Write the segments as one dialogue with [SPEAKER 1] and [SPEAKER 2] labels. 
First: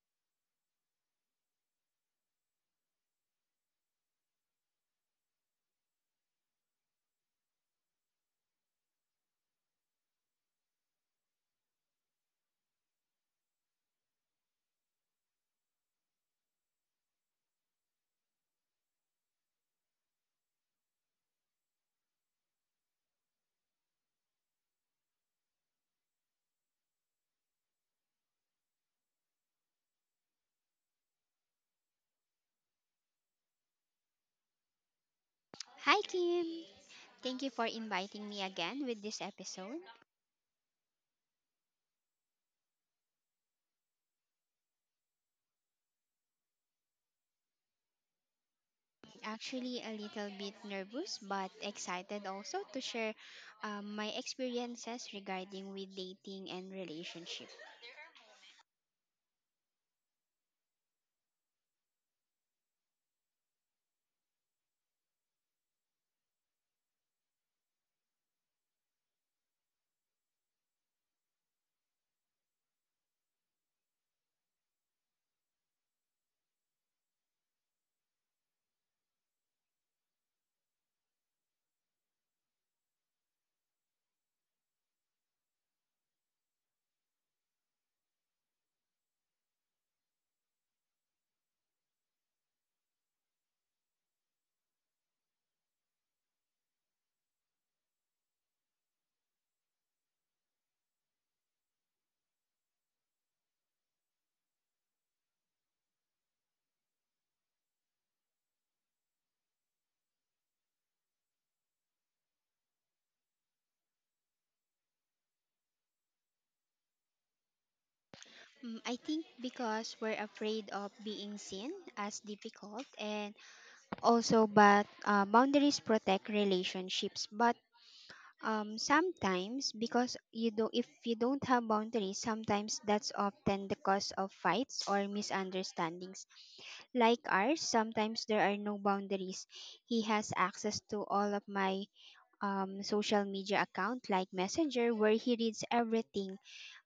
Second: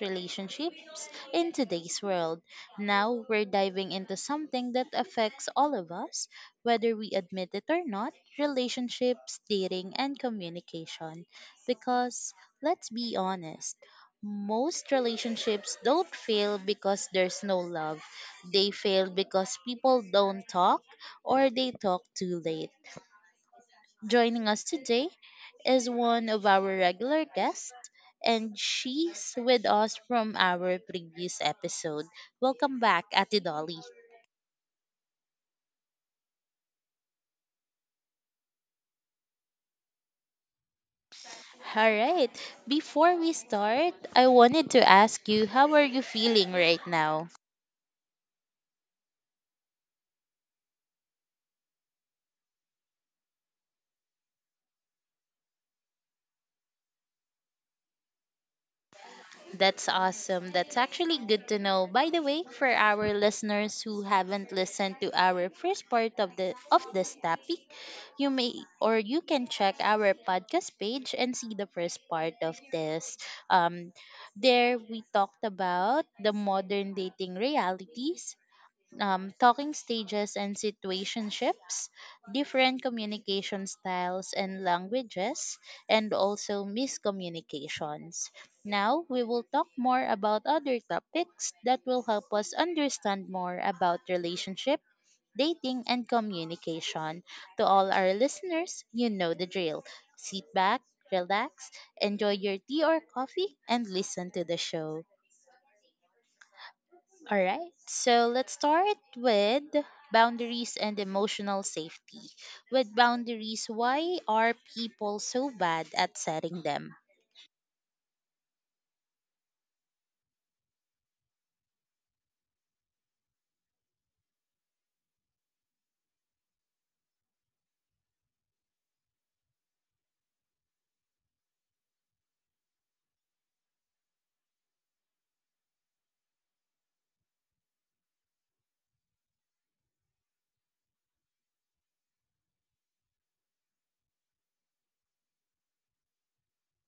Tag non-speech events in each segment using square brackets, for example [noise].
[SPEAKER 1] relationships in today's world. Now we're diving into something that affects all of us, whether we admit it or not, relationships, dating, and communication. Because let's be honest, most relationships don't fail because there's no love. They fail because people don't talk, or they talk too late. Joining us today is one of our regular guests, and she's with us from our previous episode. Welcome back, Ate Dolly.
[SPEAKER 2] Hi, Kim. Thank you for inviting me again with this episode.
[SPEAKER 1] All right, before we start, I wanted to ask you, how are you feeling right now?
[SPEAKER 2] Actually, a little bit nervous but excited also to share my experiences regarding with dating and relationship.
[SPEAKER 1] That's awesome. That's actually good to know. By the way, for our listeners who haven't listened to our first part of this topic, you may or you can check our podcast page and see the first part of this. Um there we talked about the modern dating realities, talking stages and situationships, different communication styles and languages, and also miscommunications. Now, we will talk more about other topics that will help us understand more about relationship, dating, and communication. To all our listeners, you know the drill. Sit back, relax, enjoy your tea or coffee, and listen to the show. All right, so let's start with boundaries and emotional safety. With boundaries, why are people so bad at setting them?
[SPEAKER 2] Mm, I think because we're afraid of being seen as difficult and also but boundaries protect relationships but sometimes because you don't if you don't have boundaries sometimes that's often the cause of fights or misunderstandings. Like ours, sometimes there are no boundaries. He has access to all of my social media account like Messenger where he reads everything,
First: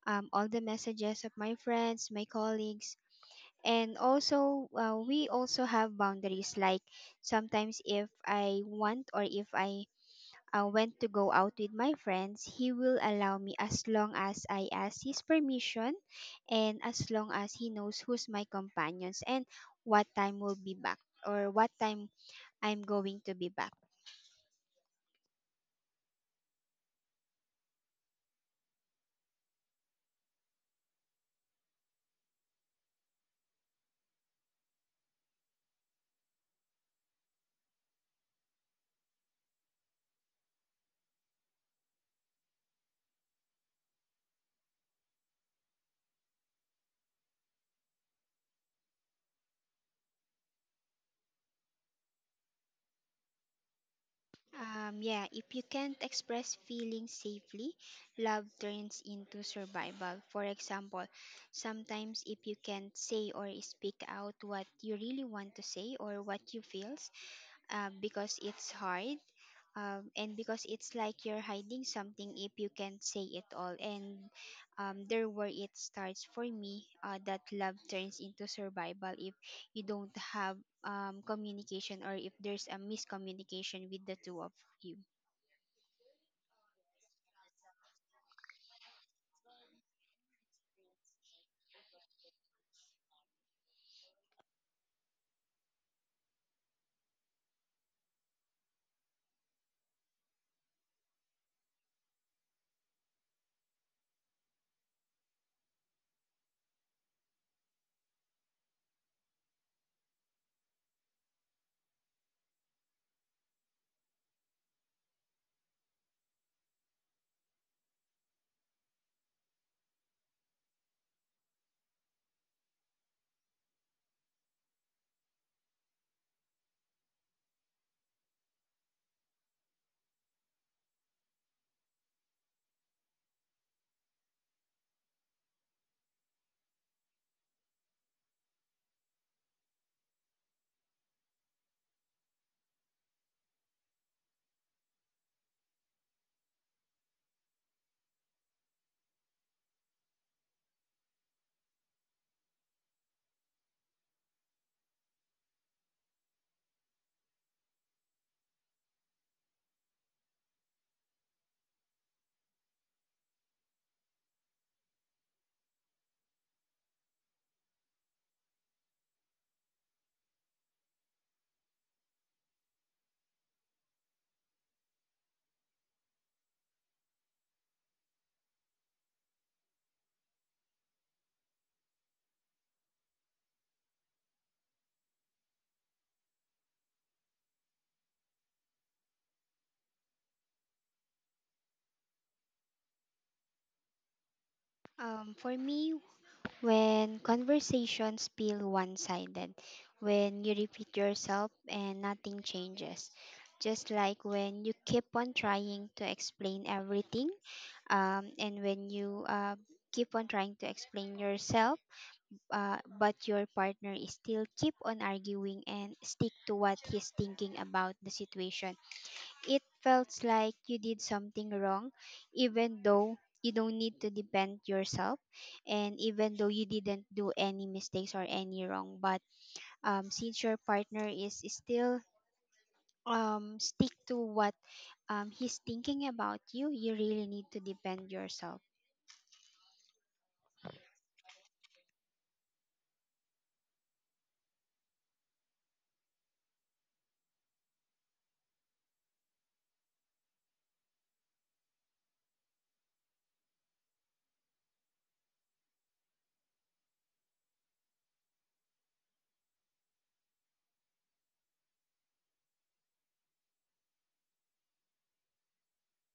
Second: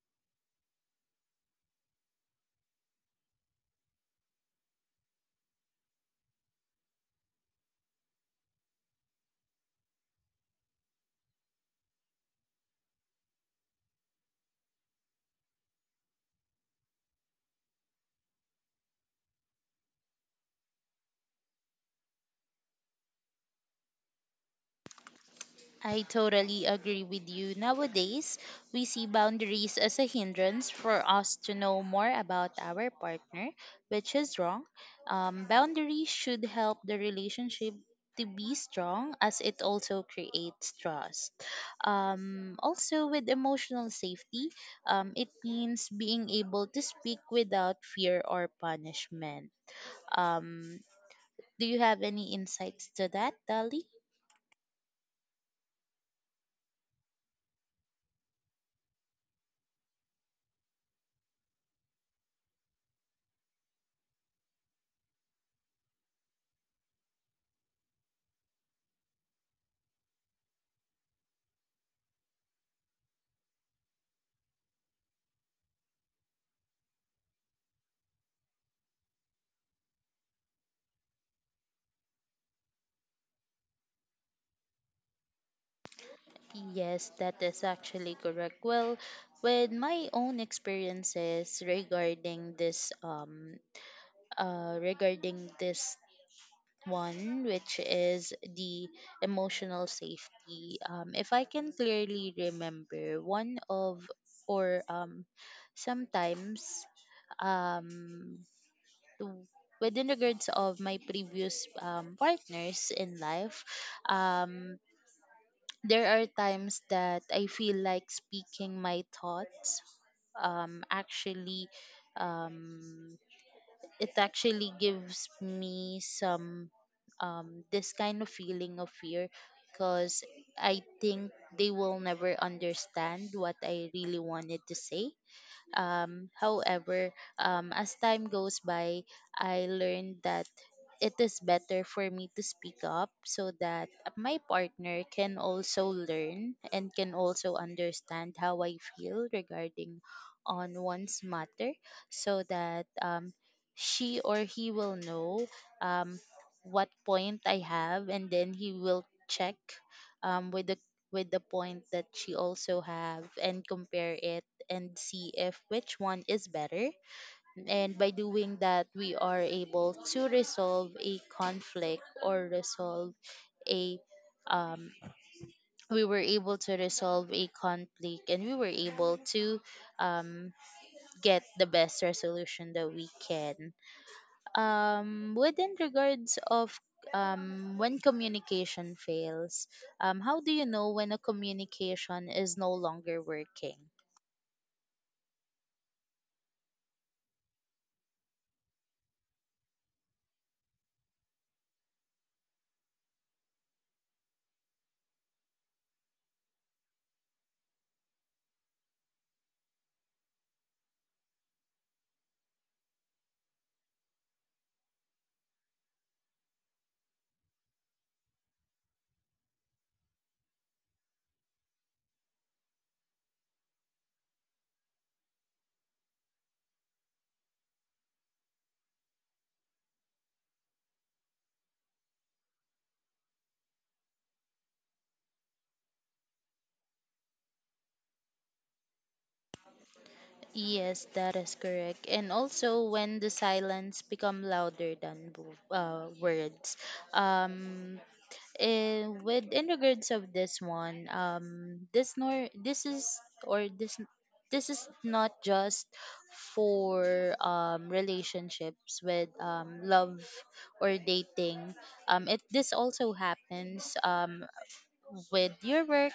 [SPEAKER 2] all the messages of my friends, my colleagues. And also, we also have boundaries. Like sometimes, if I want or if I when to go out with my friends, he will allow me as long as I ask his permission and as long as he knows who's my companions and what time will be back or what time I'm going to be back.
[SPEAKER 1] I totally agree with you. Nowadays, we see boundaries as a hindrance for us to know more about our partner, which is wrong. Boundaries should help the relationship to be strong, as it also creates trust. Also, with emotional safety, it means being able to speak without fear or punishment. Um, do you have any insights to that, Dali?
[SPEAKER 2] Yeah, if you can't express feelings safely, love turns into survival. For example, sometimes if you can't say or speak out what you really want to say or what you feel, because it's hard and because it's like you're hiding something if you can't say it all and there where it starts for me that love turns into survival if you don't have communication or if there's a miscommunication with the two of you.
[SPEAKER 1] Yes, that is actually correct. Well, with my own experiences regarding this one, which is the emotional safety. If I can clearly remember, one of, or sometimes, um to within regards of my previous, partners in life, um, there are times that I feel like speaking my thoughts, actually, um, it actually gives me some, this kind of feeling of fear, because I think they will never understand what I really wanted to say. However, as time goes by, I learned that it is better for me to speak up, so that my partner can also learn and can also understand how I feel regarding on one's matter, so that she or he will know um, what point I have, and then he will check, um, with the with the point that she also have, and compare it and see if which one is better. And by doing that, we are able to resolve a conflict or resolve a um, we were able to resolve a conflict, and we were able to um, get the best resolution that we can. Within regards of, when communication fails, how do you know when a communication is no longer working?
[SPEAKER 2] For me, when conversations feel one-sided, when you repeat yourself and nothing changes, just like when you keep on trying to explain everything, and when you keep on trying to explain yourself, but your partner is still keep on arguing and stick to what he's thinking about the situation, it felt like you did something wrong even though you don't need to defend yourself and even though you didn't do any mistakes or any wrong, but since your partner is still stick to what he's thinking about you, you really need to defend yourself.
[SPEAKER 1] Yes, that is correct. And also when the silence become louder than words. Um with in regards of this one, this nor this is or this is not just for relationships with love or dating. It this also happens with your work,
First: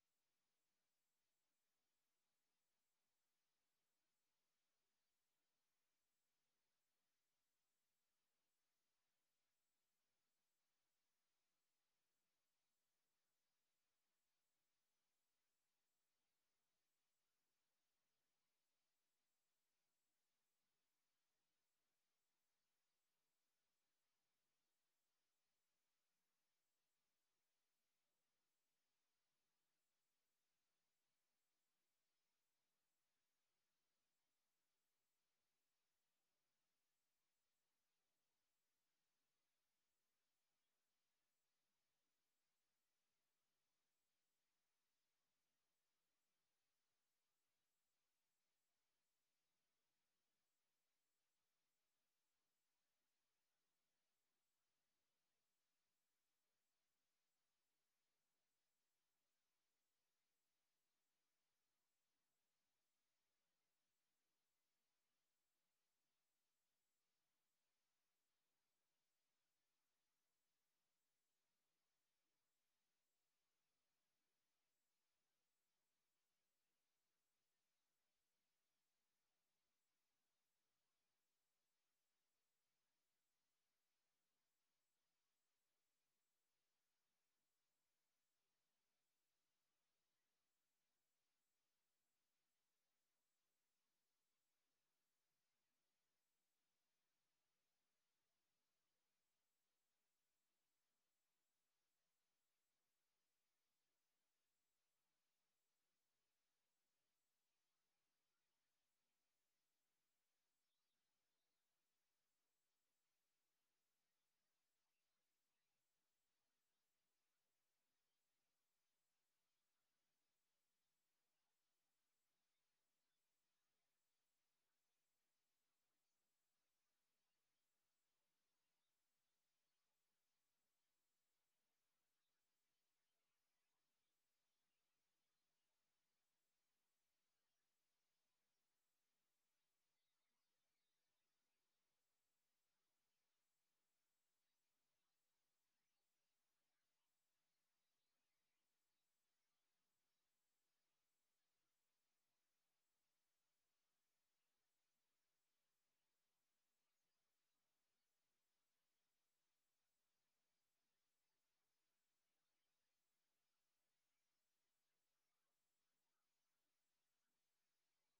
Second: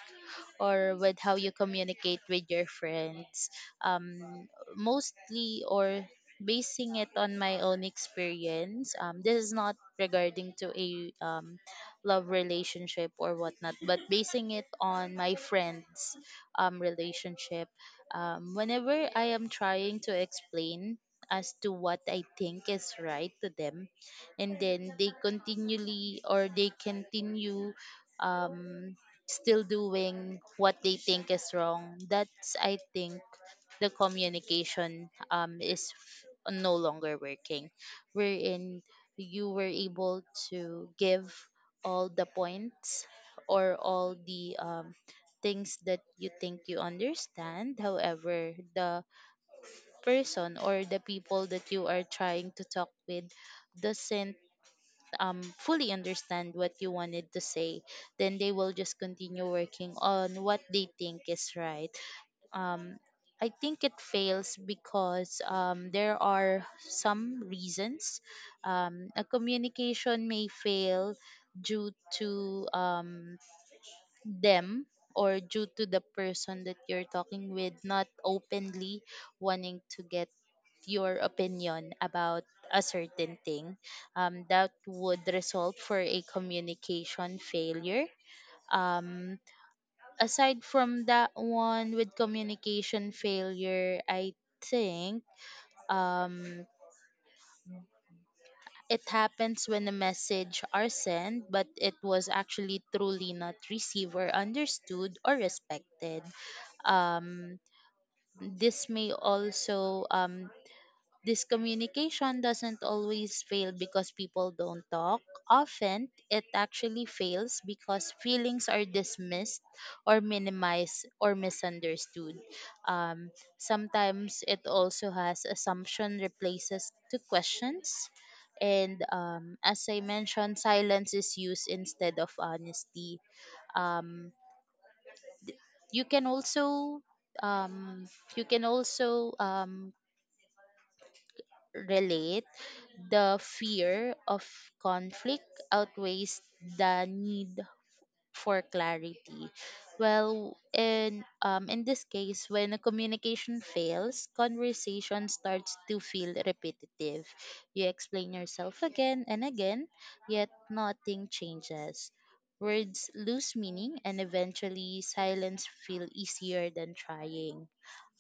[SPEAKER 1] or with how you communicate with your friends. Um, mostly, or basing it on my own experience. This is not regarding to a love relationship or whatnot, but basing it on my friends' relationship. Whenever I am trying to explain as to what I think is right to them, and then they continually or they continue um, still doing what they think is wrong, that's, I think, the communication is no longer working. Wherein you were able to give all the points, or all the things that you think you understand. However, the person or the people that you are trying to talk with doesn't fully understand what you wanted to say, then they will just continue working on what they think is right. um I think it fails because there are some reasons. A communication may fail due to, them, or due to the person that you're talking with not openly wanting to get your opinion about a certain thing, that would result for a communication failure. um, aside from that one, with communication failure, I think um, it happens when a message are sent, but it was actually truly not received or understood or respected. Um, this may also This communication doesn't always fail because people don't talk. Often, it actually fails because feelings are dismissed or minimized or misunderstood. Um, sometimes, it also has assumption replaces to questions. And, as I mentioned, silence is used instead of honesty. Um, you can also um, you can also relate the fear of conflict outweighs the need for clarity. Well, in this case, when a communication fails, conversation starts to feel repetitive. You explain yourself again and again, yet nothing changes. Words lose meaning, and eventually silence feel easier than trying.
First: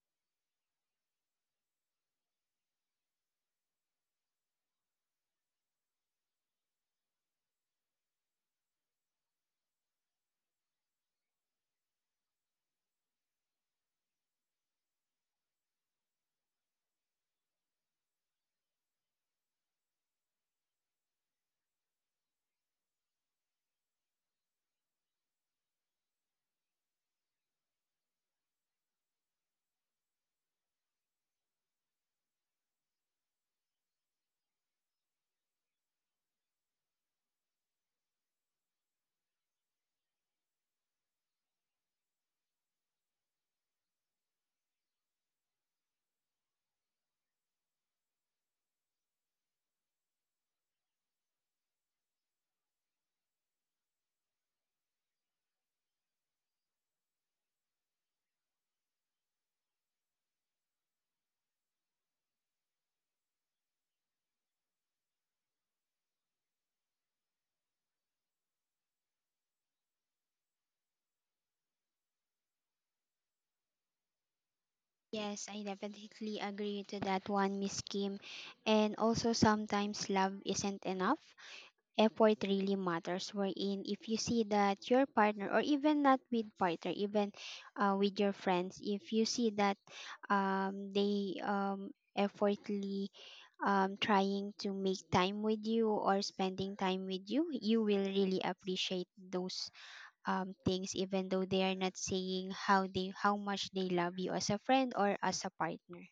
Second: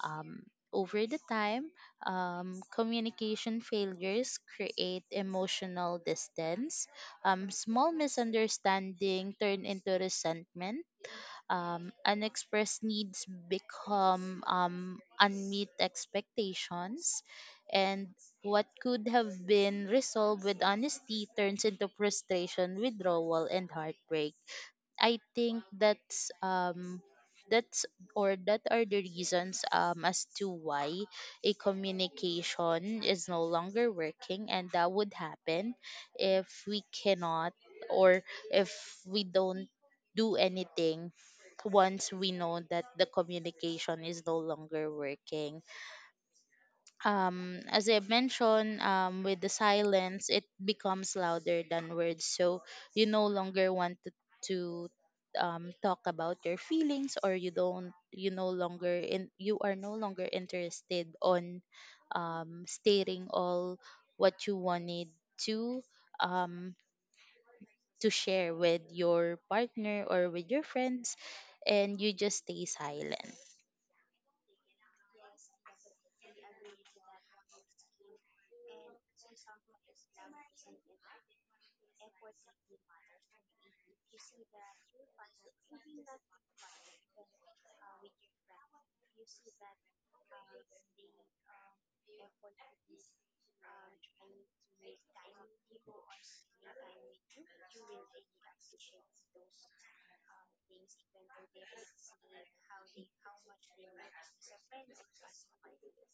[SPEAKER 1] Over the time, communication failures create emotional distance. Small misunderstanding turn into resentment. Unexpressed needs become unmet expectations, and what could have been resolved with honesty turns into frustration, withdrawal, and heartbreak. I think that's that are the reasons as to why a communication is no longer working, and that would happen if we cannot, or if we don't do anything once we know that the communication is no longer working. As I mentioned, with the silence, it becomes louder than words. So you no longer want to talk about your feelings, or you don't, you no longer, you are no longer interested on stating all what you wanted to um, to share with your partner or with your friends, and you just stay silent.
[SPEAKER 2] Yes, I definitely agree to that one, Miss Kim. And also, sometimes love isn't enough. Effort really matters. Wherein, if you see that your partner, or even not with partner, even with your friends, if you see that they effortly trying to make time with you or spending time with you, you will really appreciate those things even though they are not saying how they how much they love you as a friend or as a partner.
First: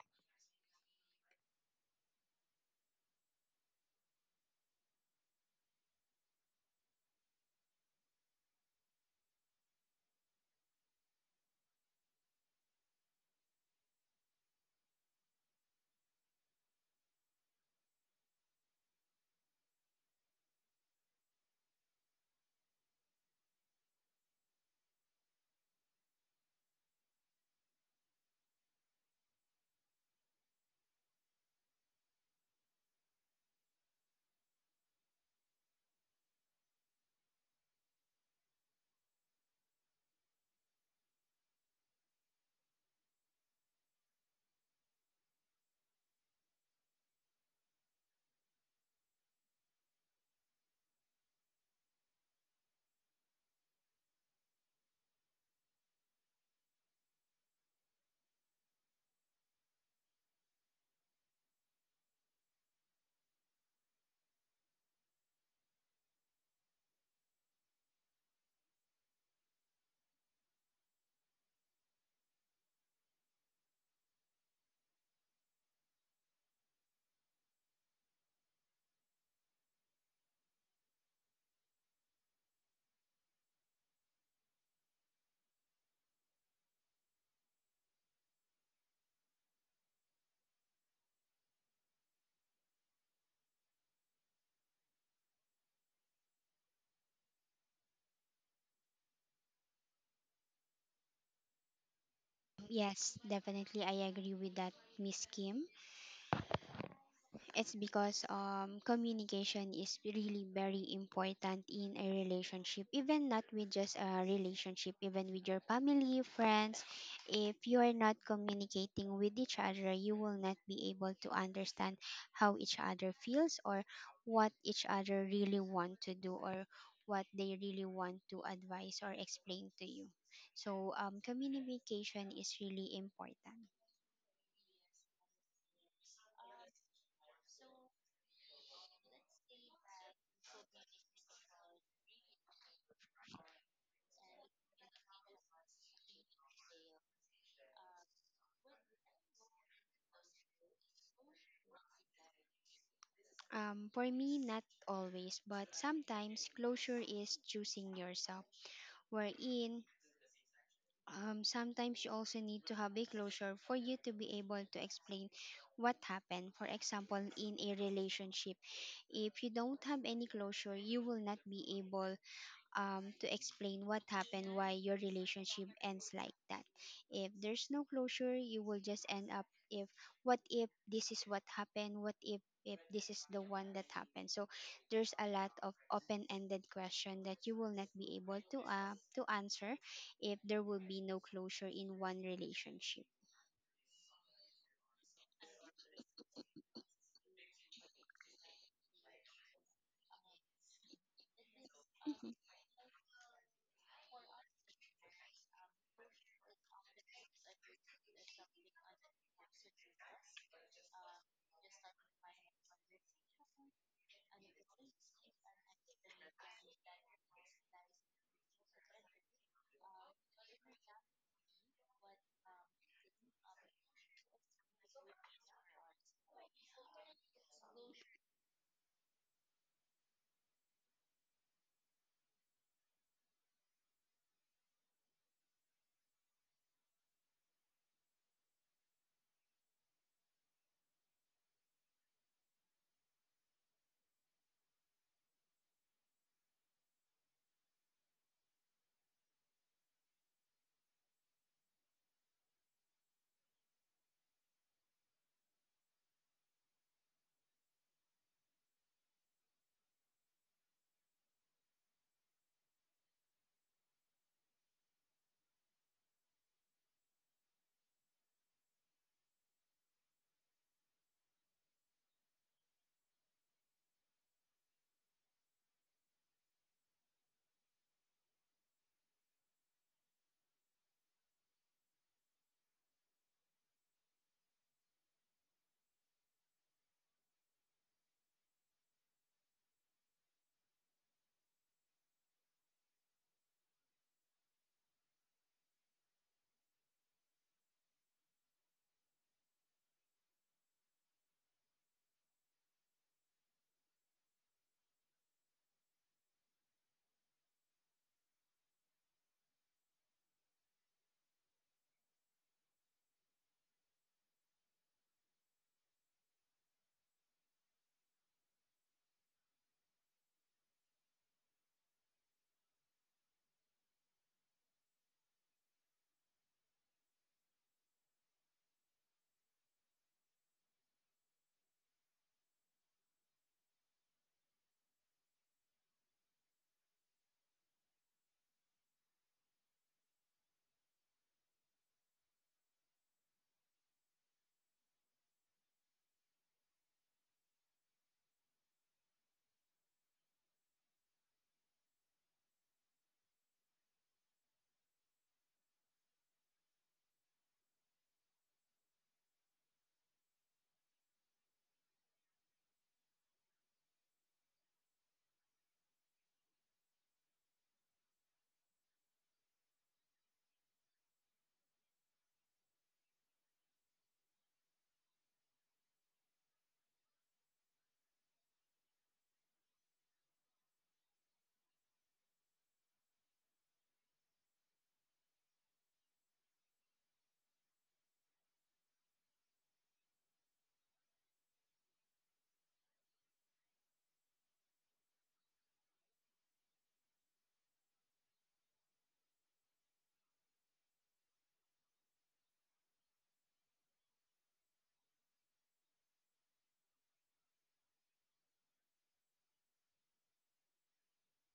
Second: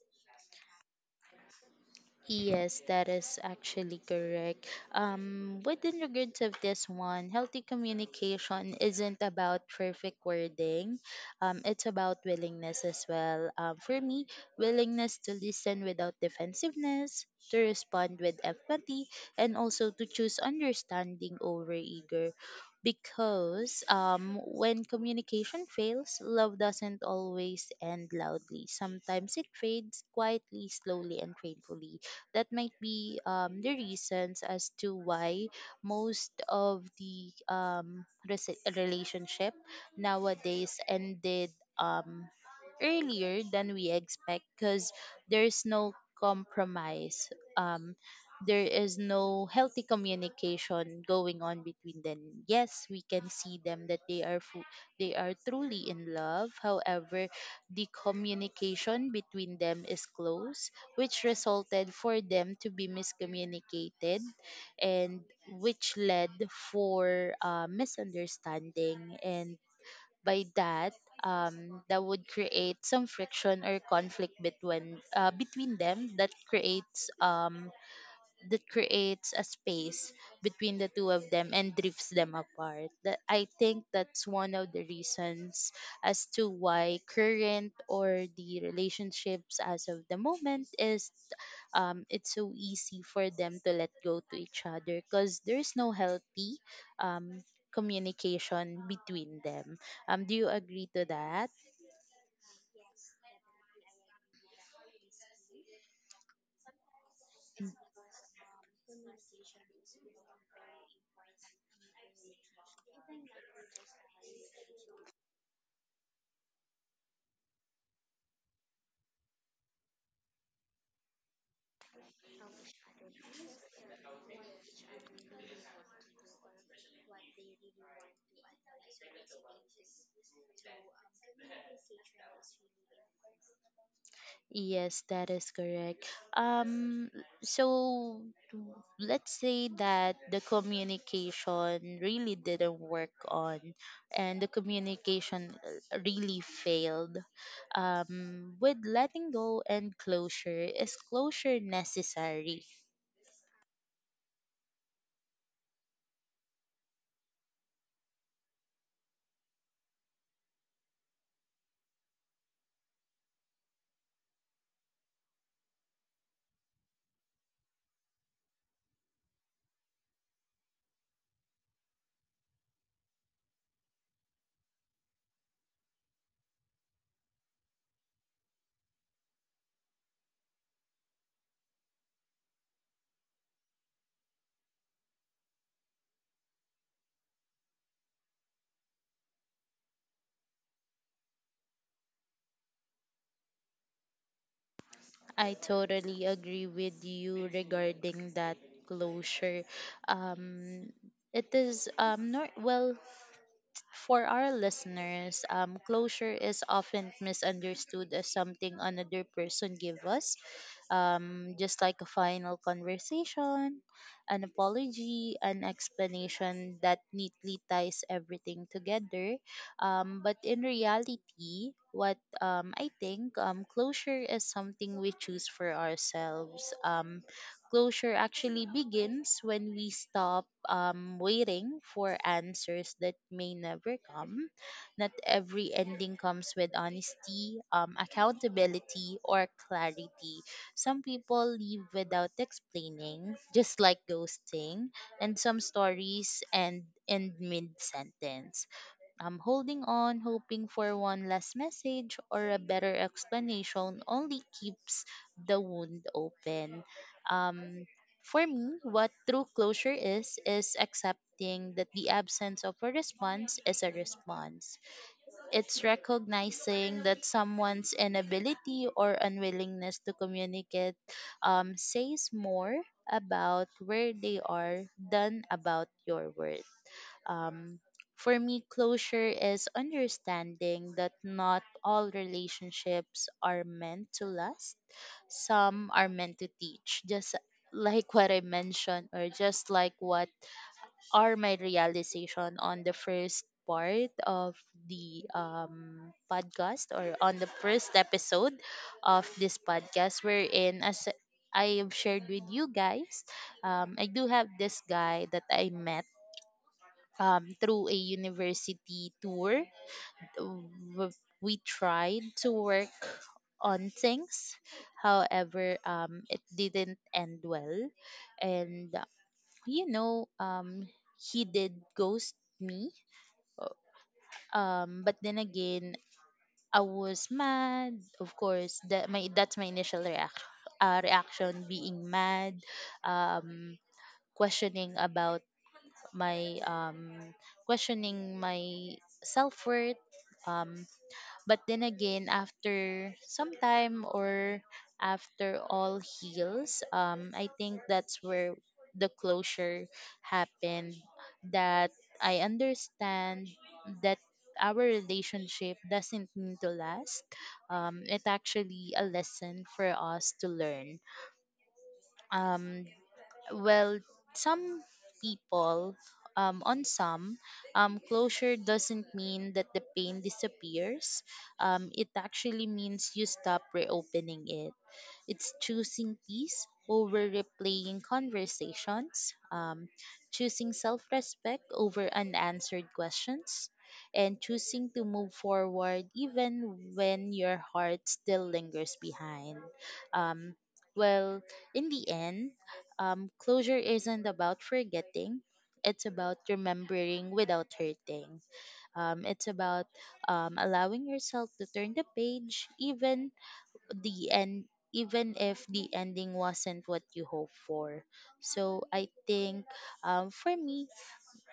[SPEAKER 1] Yes, that is actually correct. Within regards of this one, healthy communication isn't about perfect wording. It's about willingness as well. For me, willingness to listen without defensiveness, to respond with empathy, and also to choose understanding over eager. Because, when communication fails, love doesn't always end loudly. Sometimes it fades quietly, slowly, and painfully. That might be the reasons as to why most of the relationship nowadays ended um, earlier than we expect, because there's no compromise. Um, there is no healthy communication going on between them. Yes, we can see them that they are they are truly in love. However, the communication between them is close, which resulted for them to be miscommunicated, and which led for misunderstanding. And by that, that would create some friction or conflict between them, that creates a space between the two of them and drifts them apart. That, I think, that's one of the reasons as to why current, or the relationships as of the moment, is, it's so easy for them to let go to each other, because there's no healthy um communication between them. Do you agree to that?
[SPEAKER 2] Yes, definitely, I agree with that, Miss Kim. It's because communication is really very important in a relationship, even not with just a relationship, even with your family, friends. If you are not communicating with each other, you will not be able to understand how each other feels or what each other really want to do or what they really want to advise or explain to you. So communication is really important.
[SPEAKER 1] Yes, that is correct. Um, so let's say that the communication really didn't work on, and the communication really failed. With letting go and closure, is closure necessary?
[SPEAKER 2] For me, not always, but sometimes closure is choosing yourself. Wherein, sometimes you also need to have a closure for you to be able to explain what happened. For example, in a relationship, if you don't have any closure, you will not be able to explain what happened, why your relationship ends like that. If there's no closure, you will just end up if what if this is what happened, what if this is the one that happened. So there's a lot of open-ended question that you will not be able to answer if there will be no closure in one relationship.
[SPEAKER 1] I totally agree with you regarding that closure. Um, it is
[SPEAKER 2] Mm-hmm.
[SPEAKER 1] not well. For our listeners, closure is often misunderstood as something another person give us, just like a final conversation, an apology, an explanation that neatly ties everything together. But in reality, what, I think, closure is something we choose for ourselves. Closure actually begins when we stop waiting for answers that may never come. Not every ending comes with honesty, accountability, or clarity. Some people leave without explaining, just like ghosting, and some stories end mid sentence. I'm holding on, hoping for one last message or a better explanation, only keeps the wound open. Um, for me, what true closure is accepting that the absence of a response is a response. It's recognizing that someone's inability or unwillingness to communicate, says more about where they are than about your worth. um, for me, closure is understanding that not all relationships are meant to last. Some are meant to teach, just like what I mentioned, or just like what are my realization on the first part of the podcast, or on the first episode of this podcast, wherein as I have shared with you guys, I do have this guy that I met through a university tour. W- We tried to work on things. However, it didn't end well. And, you know, um, he did ghost me. But then again, I was mad. Of course, that's my initial reaction. Reaction being mad, um, questioning about my questioning my self worth. Um, but then again, after some time or after all heals, I think that's where the closure happened. That I understand that our relationship doesn't need to last. It's actually a lesson for us to learn um well, some people, on some, closure doesn't mean that the pain disappears. It actually means you stop reopening it. It's choosing peace over replaying conversations, choosing self respect over unanswered questions, and choosing to move forward even when your heart still lingers behind. Um, well, in the end, closure isn't about forgetting. It's about remembering without hurting. It's about allowing yourself to turn the page even the end even if the ending wasn't what you hoped for. So I think, for me,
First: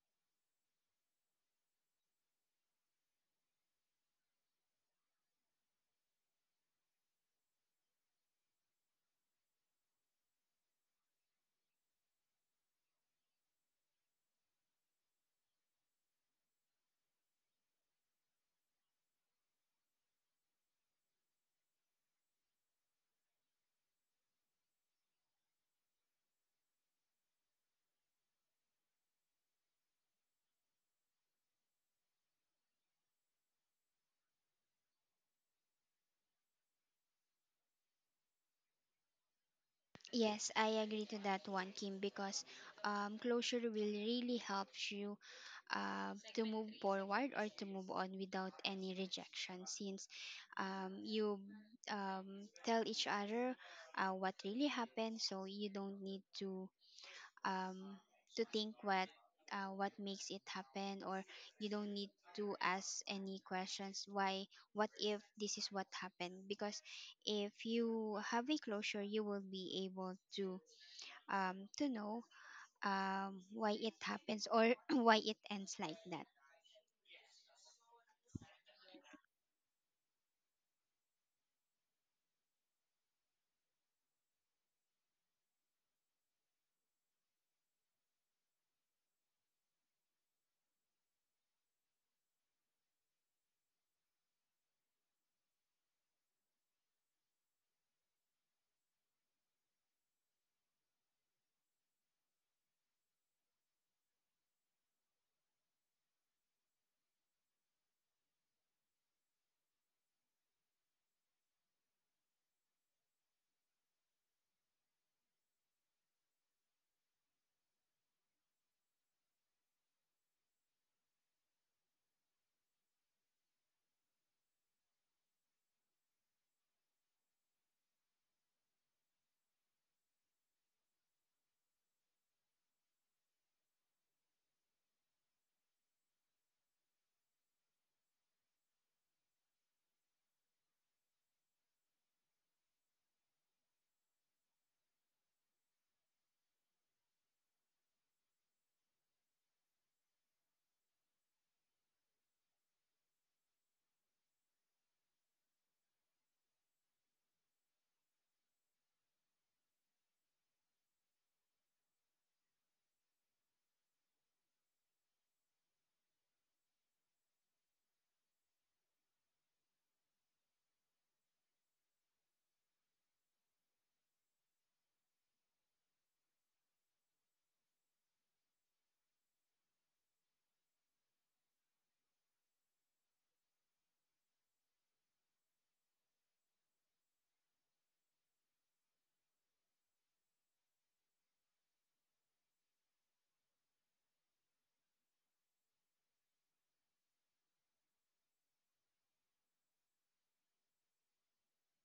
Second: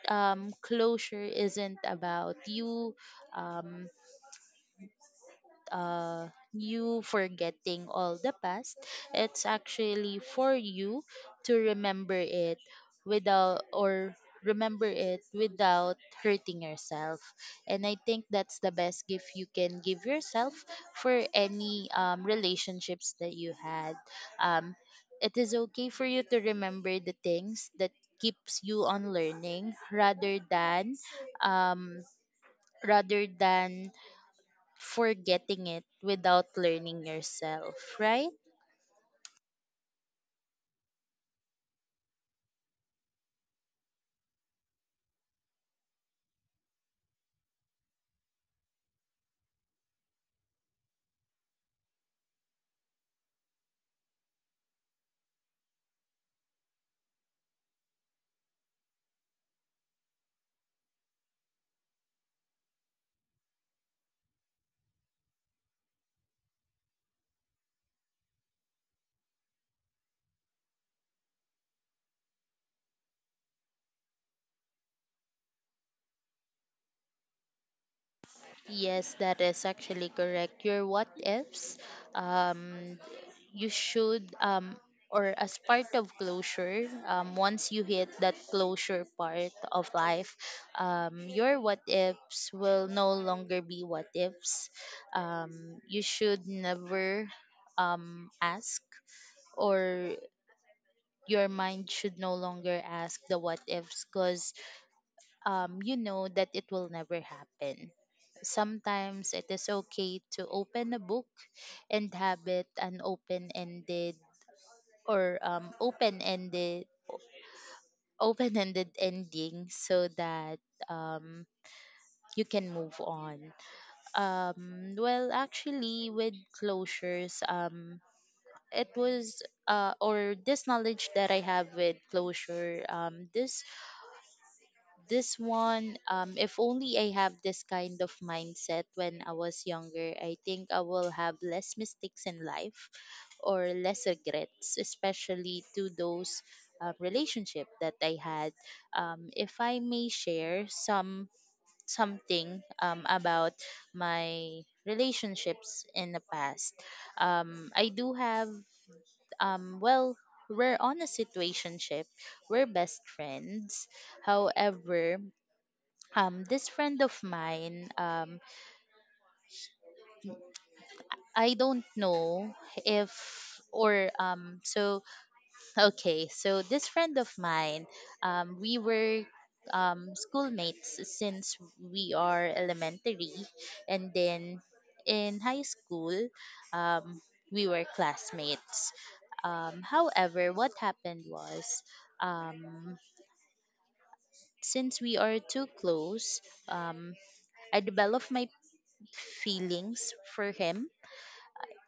[SPEAKER 1] closure isn't about um, uh, you forgetting all the past. It's actually for you to remember it without or remember it without hurting yourself. And I think that's the best gift you can give yourself for any relationships that you had. Um, it is okay for you to remember the things that keeps you on learning um rather than forgetting it without learning yourself, right?
[SPEAKER 2] Yes, I agree to that one, Kim, because closure will really help you to move forward or to move on without any rejection since you tell each other what really happened, so you don't need um, to think what makes it happen, or you don't need to ask any questions. Why? What if this is what happened? Because if you have a closure, you will be able to know why it happens or [clears throat] why it ends like that.
[SPEAKER 1] Yes, that is actually correct. Your what ifs, um, you or as part of closure, once you hit that closure part of life, your what ifs will no longer be what ifs. You should never ask, or your mind should no longer ask the what ifs because you know that it will never happen. Sometimes it is okay to open a book and have it an open ended or um, open ended open ended [laughs] ending so that, um, you can move on. Well, actually, with closures, it was or this knowledge that I have with closure, if only I have this kind of mindset when I was younger, I think I will have less mistakes in life or less regrets, especially to those relationship that I had. If I may share something about my relationships in the past, I do have um, well. We're on a situationship. We're best friends. However, this friend of mine, I don't know if or so okay so this friend of mine, we were schoolmates since we are elementary, and then in high school um we were classmates. However, what happened was, um since we are too close, um I developed my feelings for him,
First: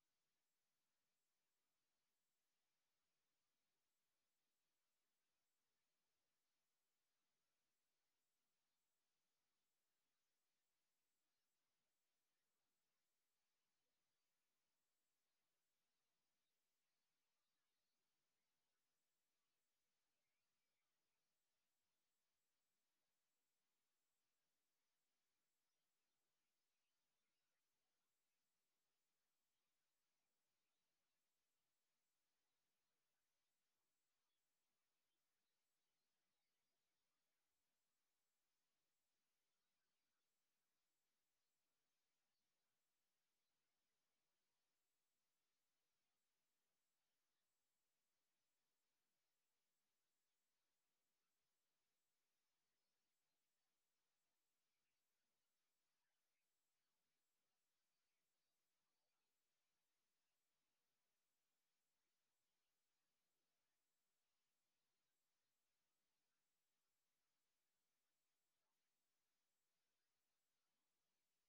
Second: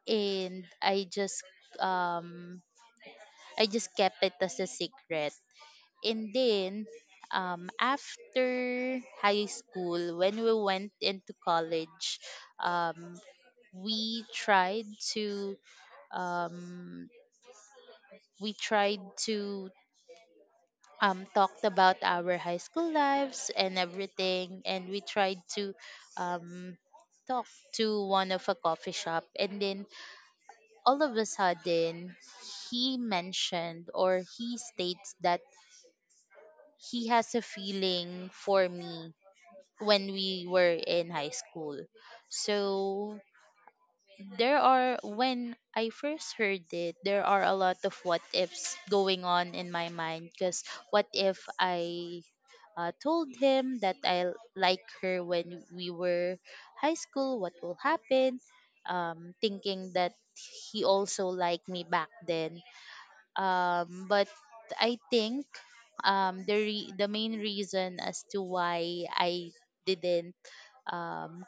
[SPEAKER 1] and I just, um I just kept it as a secret. And then, after high school, when we went into college, um we tried to um we tried to, talked about our high school lives and everything, and we tried to um talk to one of a coffee shop, and then all of a sudden he mentioned, or he states that he has a feeling for me when we were in high school. So there are when I first heard it, there are a lot of what ifs going on in my mind, because what if I, told him that I like her when we were high school, what will happen? Um, thinking that he also liked me back then. But I think, the main reason as to why I didn't, um,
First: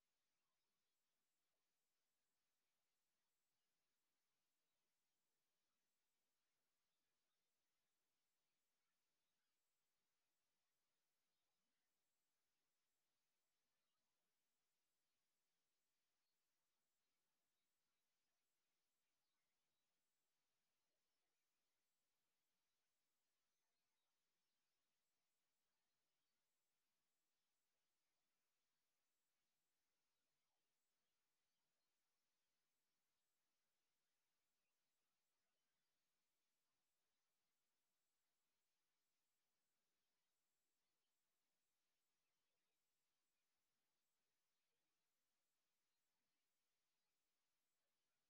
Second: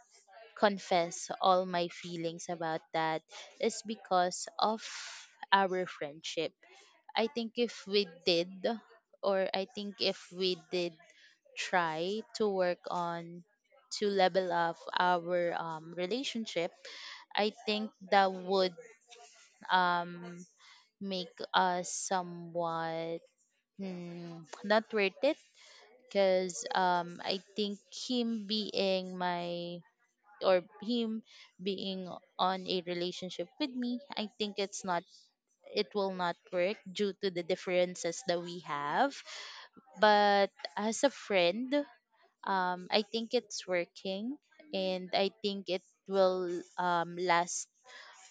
[SPEAKER 1] confess all my feelings about that is because of our friendship. I think if we did, I think if we did try to work on to level up our relationship, I think that would, um, make us somewhat, hmm, not worth it, because I think him being or him being on a relationship with me, I think it's not it will not work due to the differences that we have. But as a friend, I think it's working, and I think it will last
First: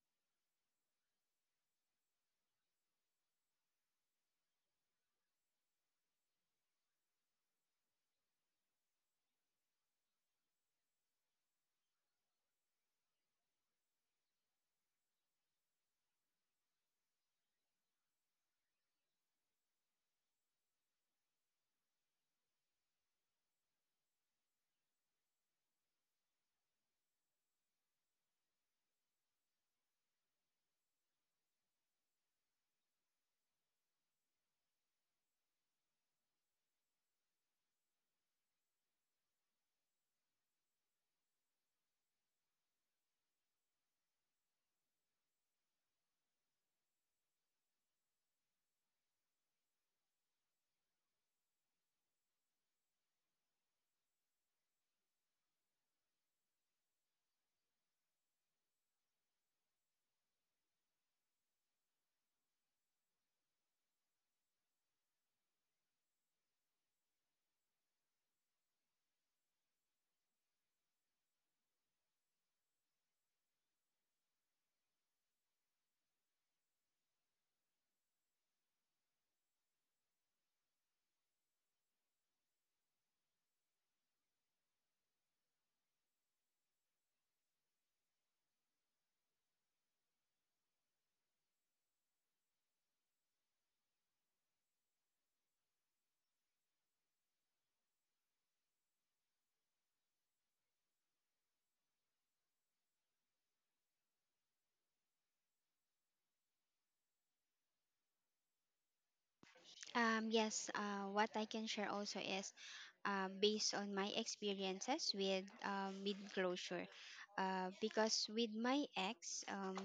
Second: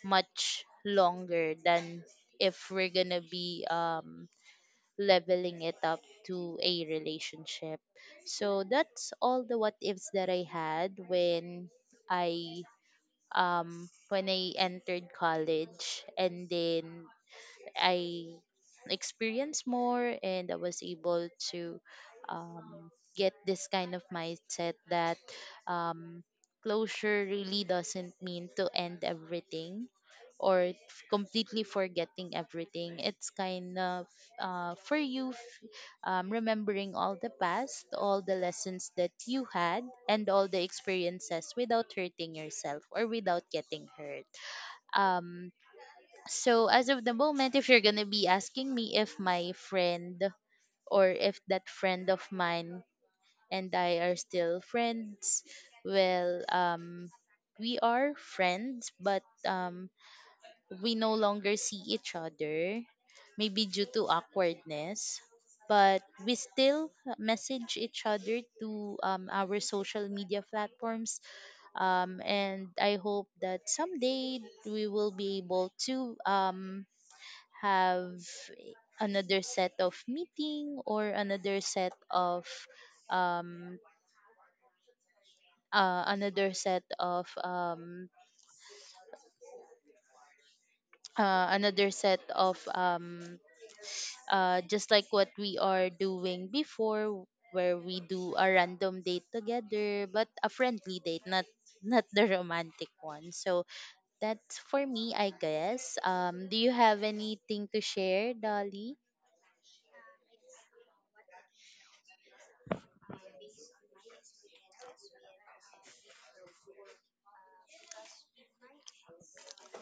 [SPEAKER 1] much longer than if we're gonna be leveling it up to a relationship. So that's all the what ifs that I had when I, when I entered college, and then I experienced more and I was able to, um, get this kind of mindset that, um, closure really doesn't mean to end everything or completely forgetting everything. It's kind of, uh, for you f- remembering all the past, all the lessons that you had, and all the experiences without hurting yourself or without getting hurt. Um, so as of the moment, if you're gonna be asking me if my friend or if that friend of mine and I are still friends, well, we are friends, but, we no longer see each other, maybe due to awkwardness. But we still message each other to, our social media platforms, and I hope that someday we will be able to, have another set of meeting or another set of um another set of another set of just like what we are doing before, where we do a random date together, but a friendly date, not not the romantic one. So that's for me, I guess. Um, do you have anything to share, Dolly?
[SPEAKER 2] Yes, what I can share also is based on my experiences with closure. Because with my ex,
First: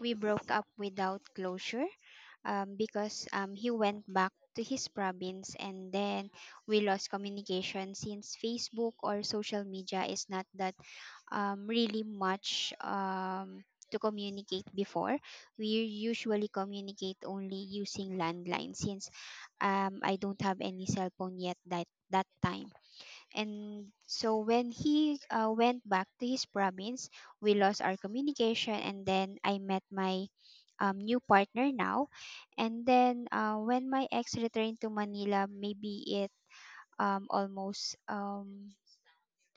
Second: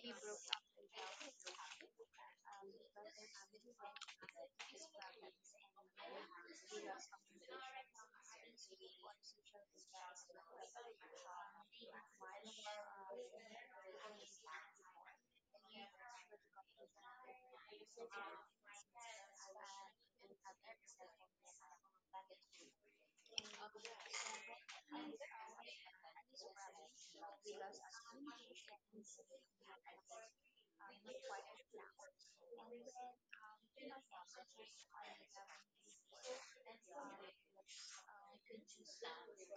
[SPEAKER 2] we broke up without closure because he went back to his province and then we lost communication since Facebook or social media is not that really much to communicate before. We usually communicate only using landline since I don't have any cell phone yet that that time. And so when he went back to his province, we lost our communication. And then I met my new partner now. And then when my ex returned to Manila, maybe it almost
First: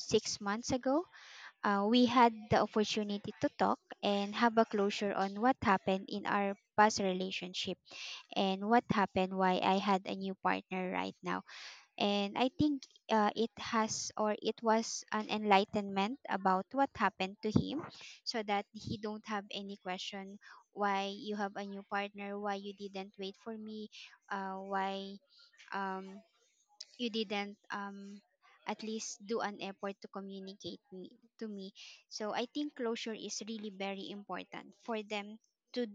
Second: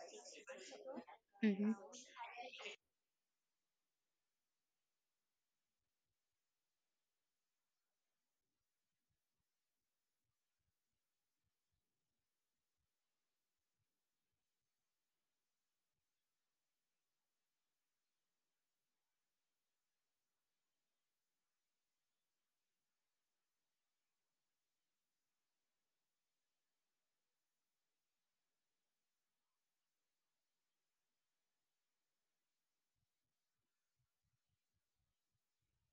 [SPEAKER 2] 6 months ago,
[SPEAKER 1] Mm-hmm.
[SPEAKER 2] we had the opportunity to talk and have a closure on what happened in our past relationship and what happened why I had a new partner right now. And I think it has or it was an enlightenment about what happened to him, so that he don't have any question why you have a new partner, why you didn't wait for me, why um, you didn't at least do an effort to communicate me to me. So I think closure is really very important for them to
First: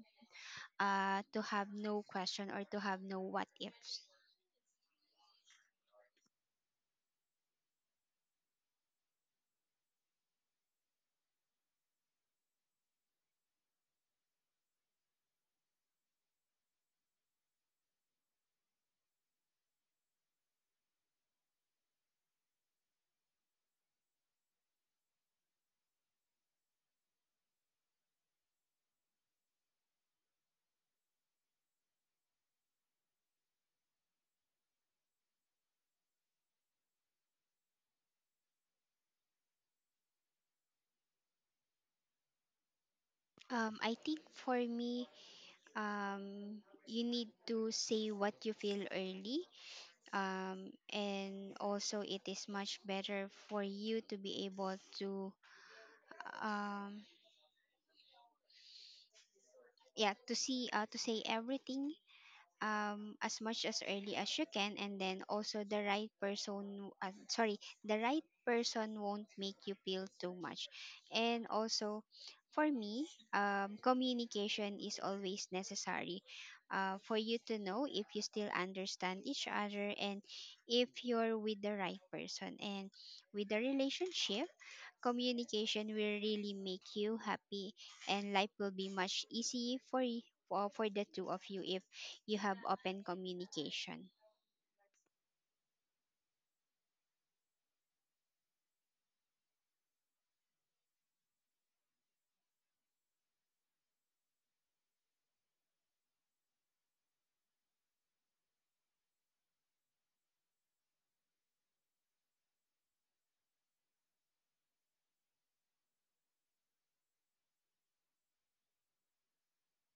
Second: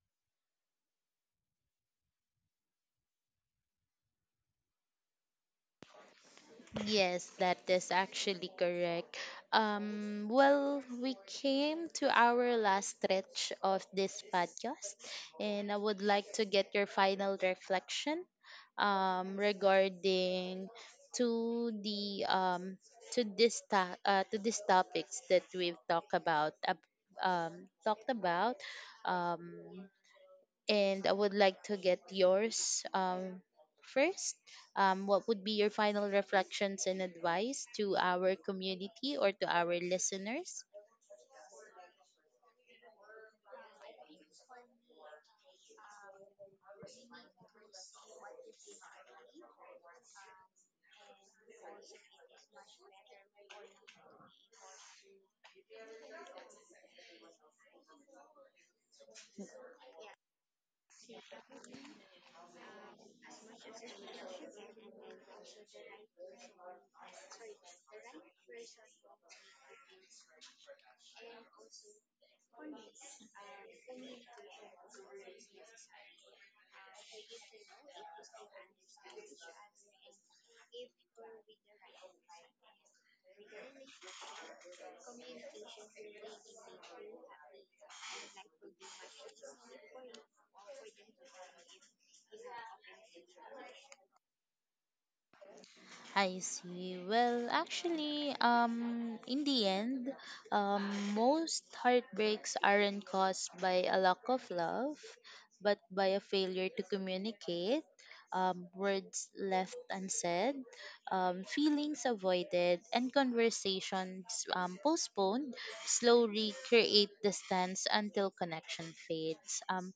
[SPEAKER 2] to have no question or to have no what ifs.
[SPEAKER 1] Yes, that is actually correct. Well, we came to our last stretch of this podcast, and I would like to get your final reflection, regarding to the to to these topics that we've talked about, talked about. Um, and I would like to get yours, first. What would be your final reflections and advice to our community or to our listeners?
[SPEAKER 2] I think for me, um, you need to say what you feel early, and also it is much better for you to be able to um, yeah to see to say everything as much as early as you can. And then also the right person sorry the right person won't make you feel too much. And also, for me, communication is always necessary for you to know if you still understand each other and if you're with the right person and with the relationship. Communication will really make you happy, and life will be much easier for for the two of you if you have open communication.
[SPEAKER 1] I see. Well, actually, in the end, um, most heartbreaks aren't caused by a lack of love, but by a failure to communicate, words left unsaid, feelings avoided, and conversations, postponed, slowly create distance until connection fades.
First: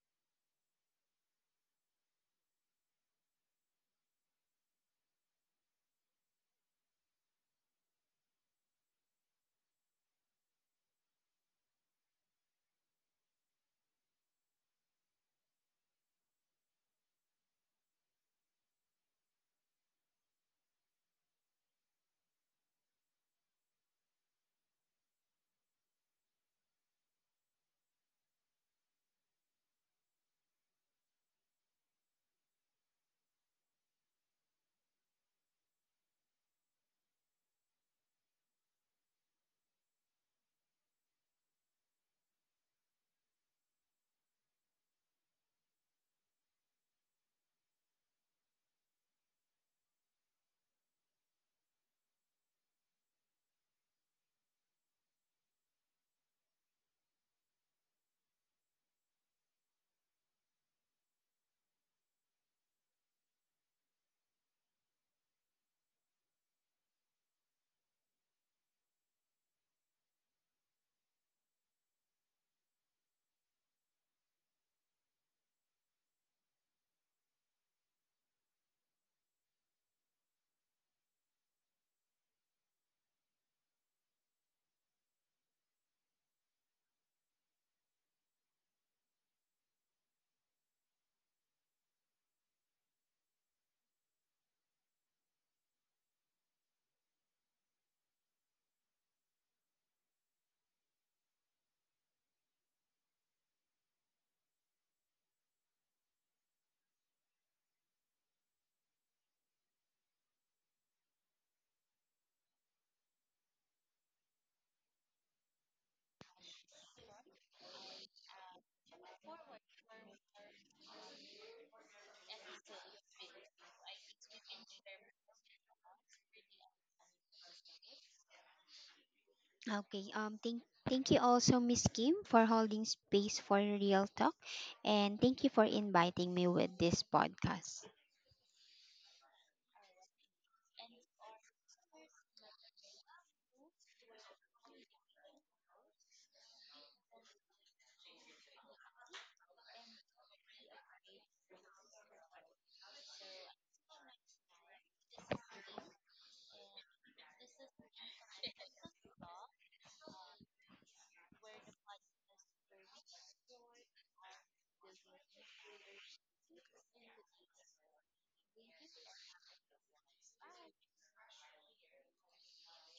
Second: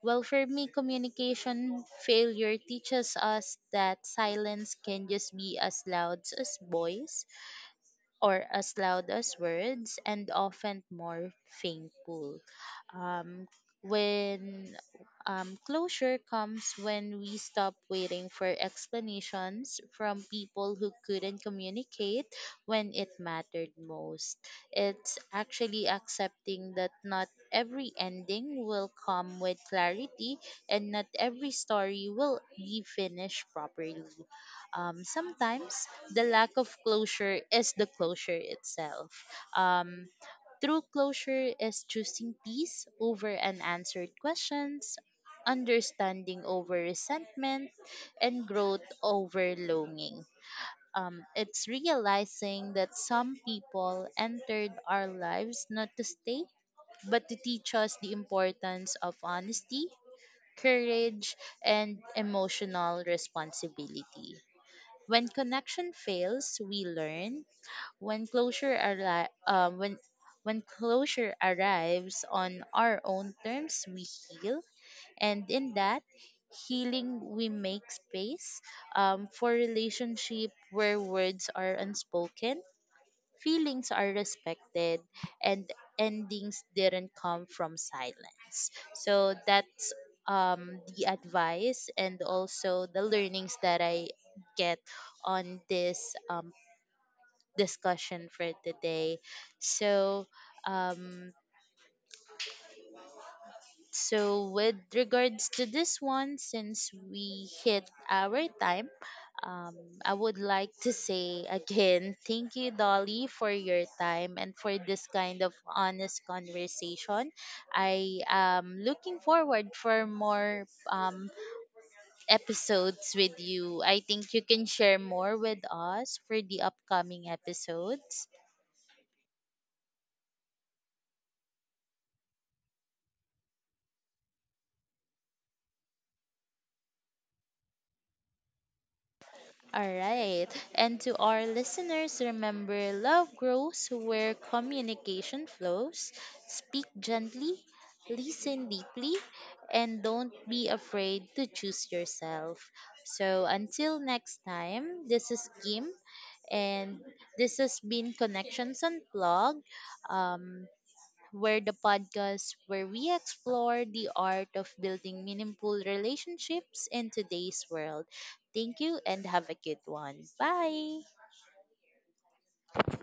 [SPEAKER 1] Well, for me, communication failure teaches us that silence can just be as loud as voice or as loud as words, and often more painful. Um, when Closure comes when we stop waiting for explanations from people who couldn't communicate when it mattered most. It's actually accepting that not every ending will come with clarity, and not every story will be finished properly. Sometimes the lack of closure is the closure itself. Um, True closure is choosing peace over unanswered questions, understanding over resentment, and growth over longing. It's realizing that some people entered our lives not to stay, but to teach us the importance of honesty, courage, and emotional responsibility. When connection fails, we learn. when closure arri- um, when when closure arrives on our own terms, we heal, and in that healing, we make space, for relationship where words are unspoken, feelings are respected, and endings didn't come from silence. So that's, the advice and also the learnings that I get on this, um, discussion for today. So, um, with regards to this one, since we hit our time, um, I would like to say again, thank you, Dolly, for your time and for this kind of honest conversation. I am looking forward for more, um, episodes with you. I think you can share more with us for the upcoming episodes.
[SPEAKER 2] Okay. Thank you also, Miss Kim, for holding space for real talk, and thank you for inviting me with this podcast.
[SPEAKER 1] All right. And to our listeners, remember, love grows where communication flows. Speak gently, listen deeply, and don't be afraid to choose yourself. So until next time, this is Kim, and this has been Connections Unplugged. Um, we're the podcast where we explore the art of building meaningful relationships in today's world. Thank you, and have a good one. Bye.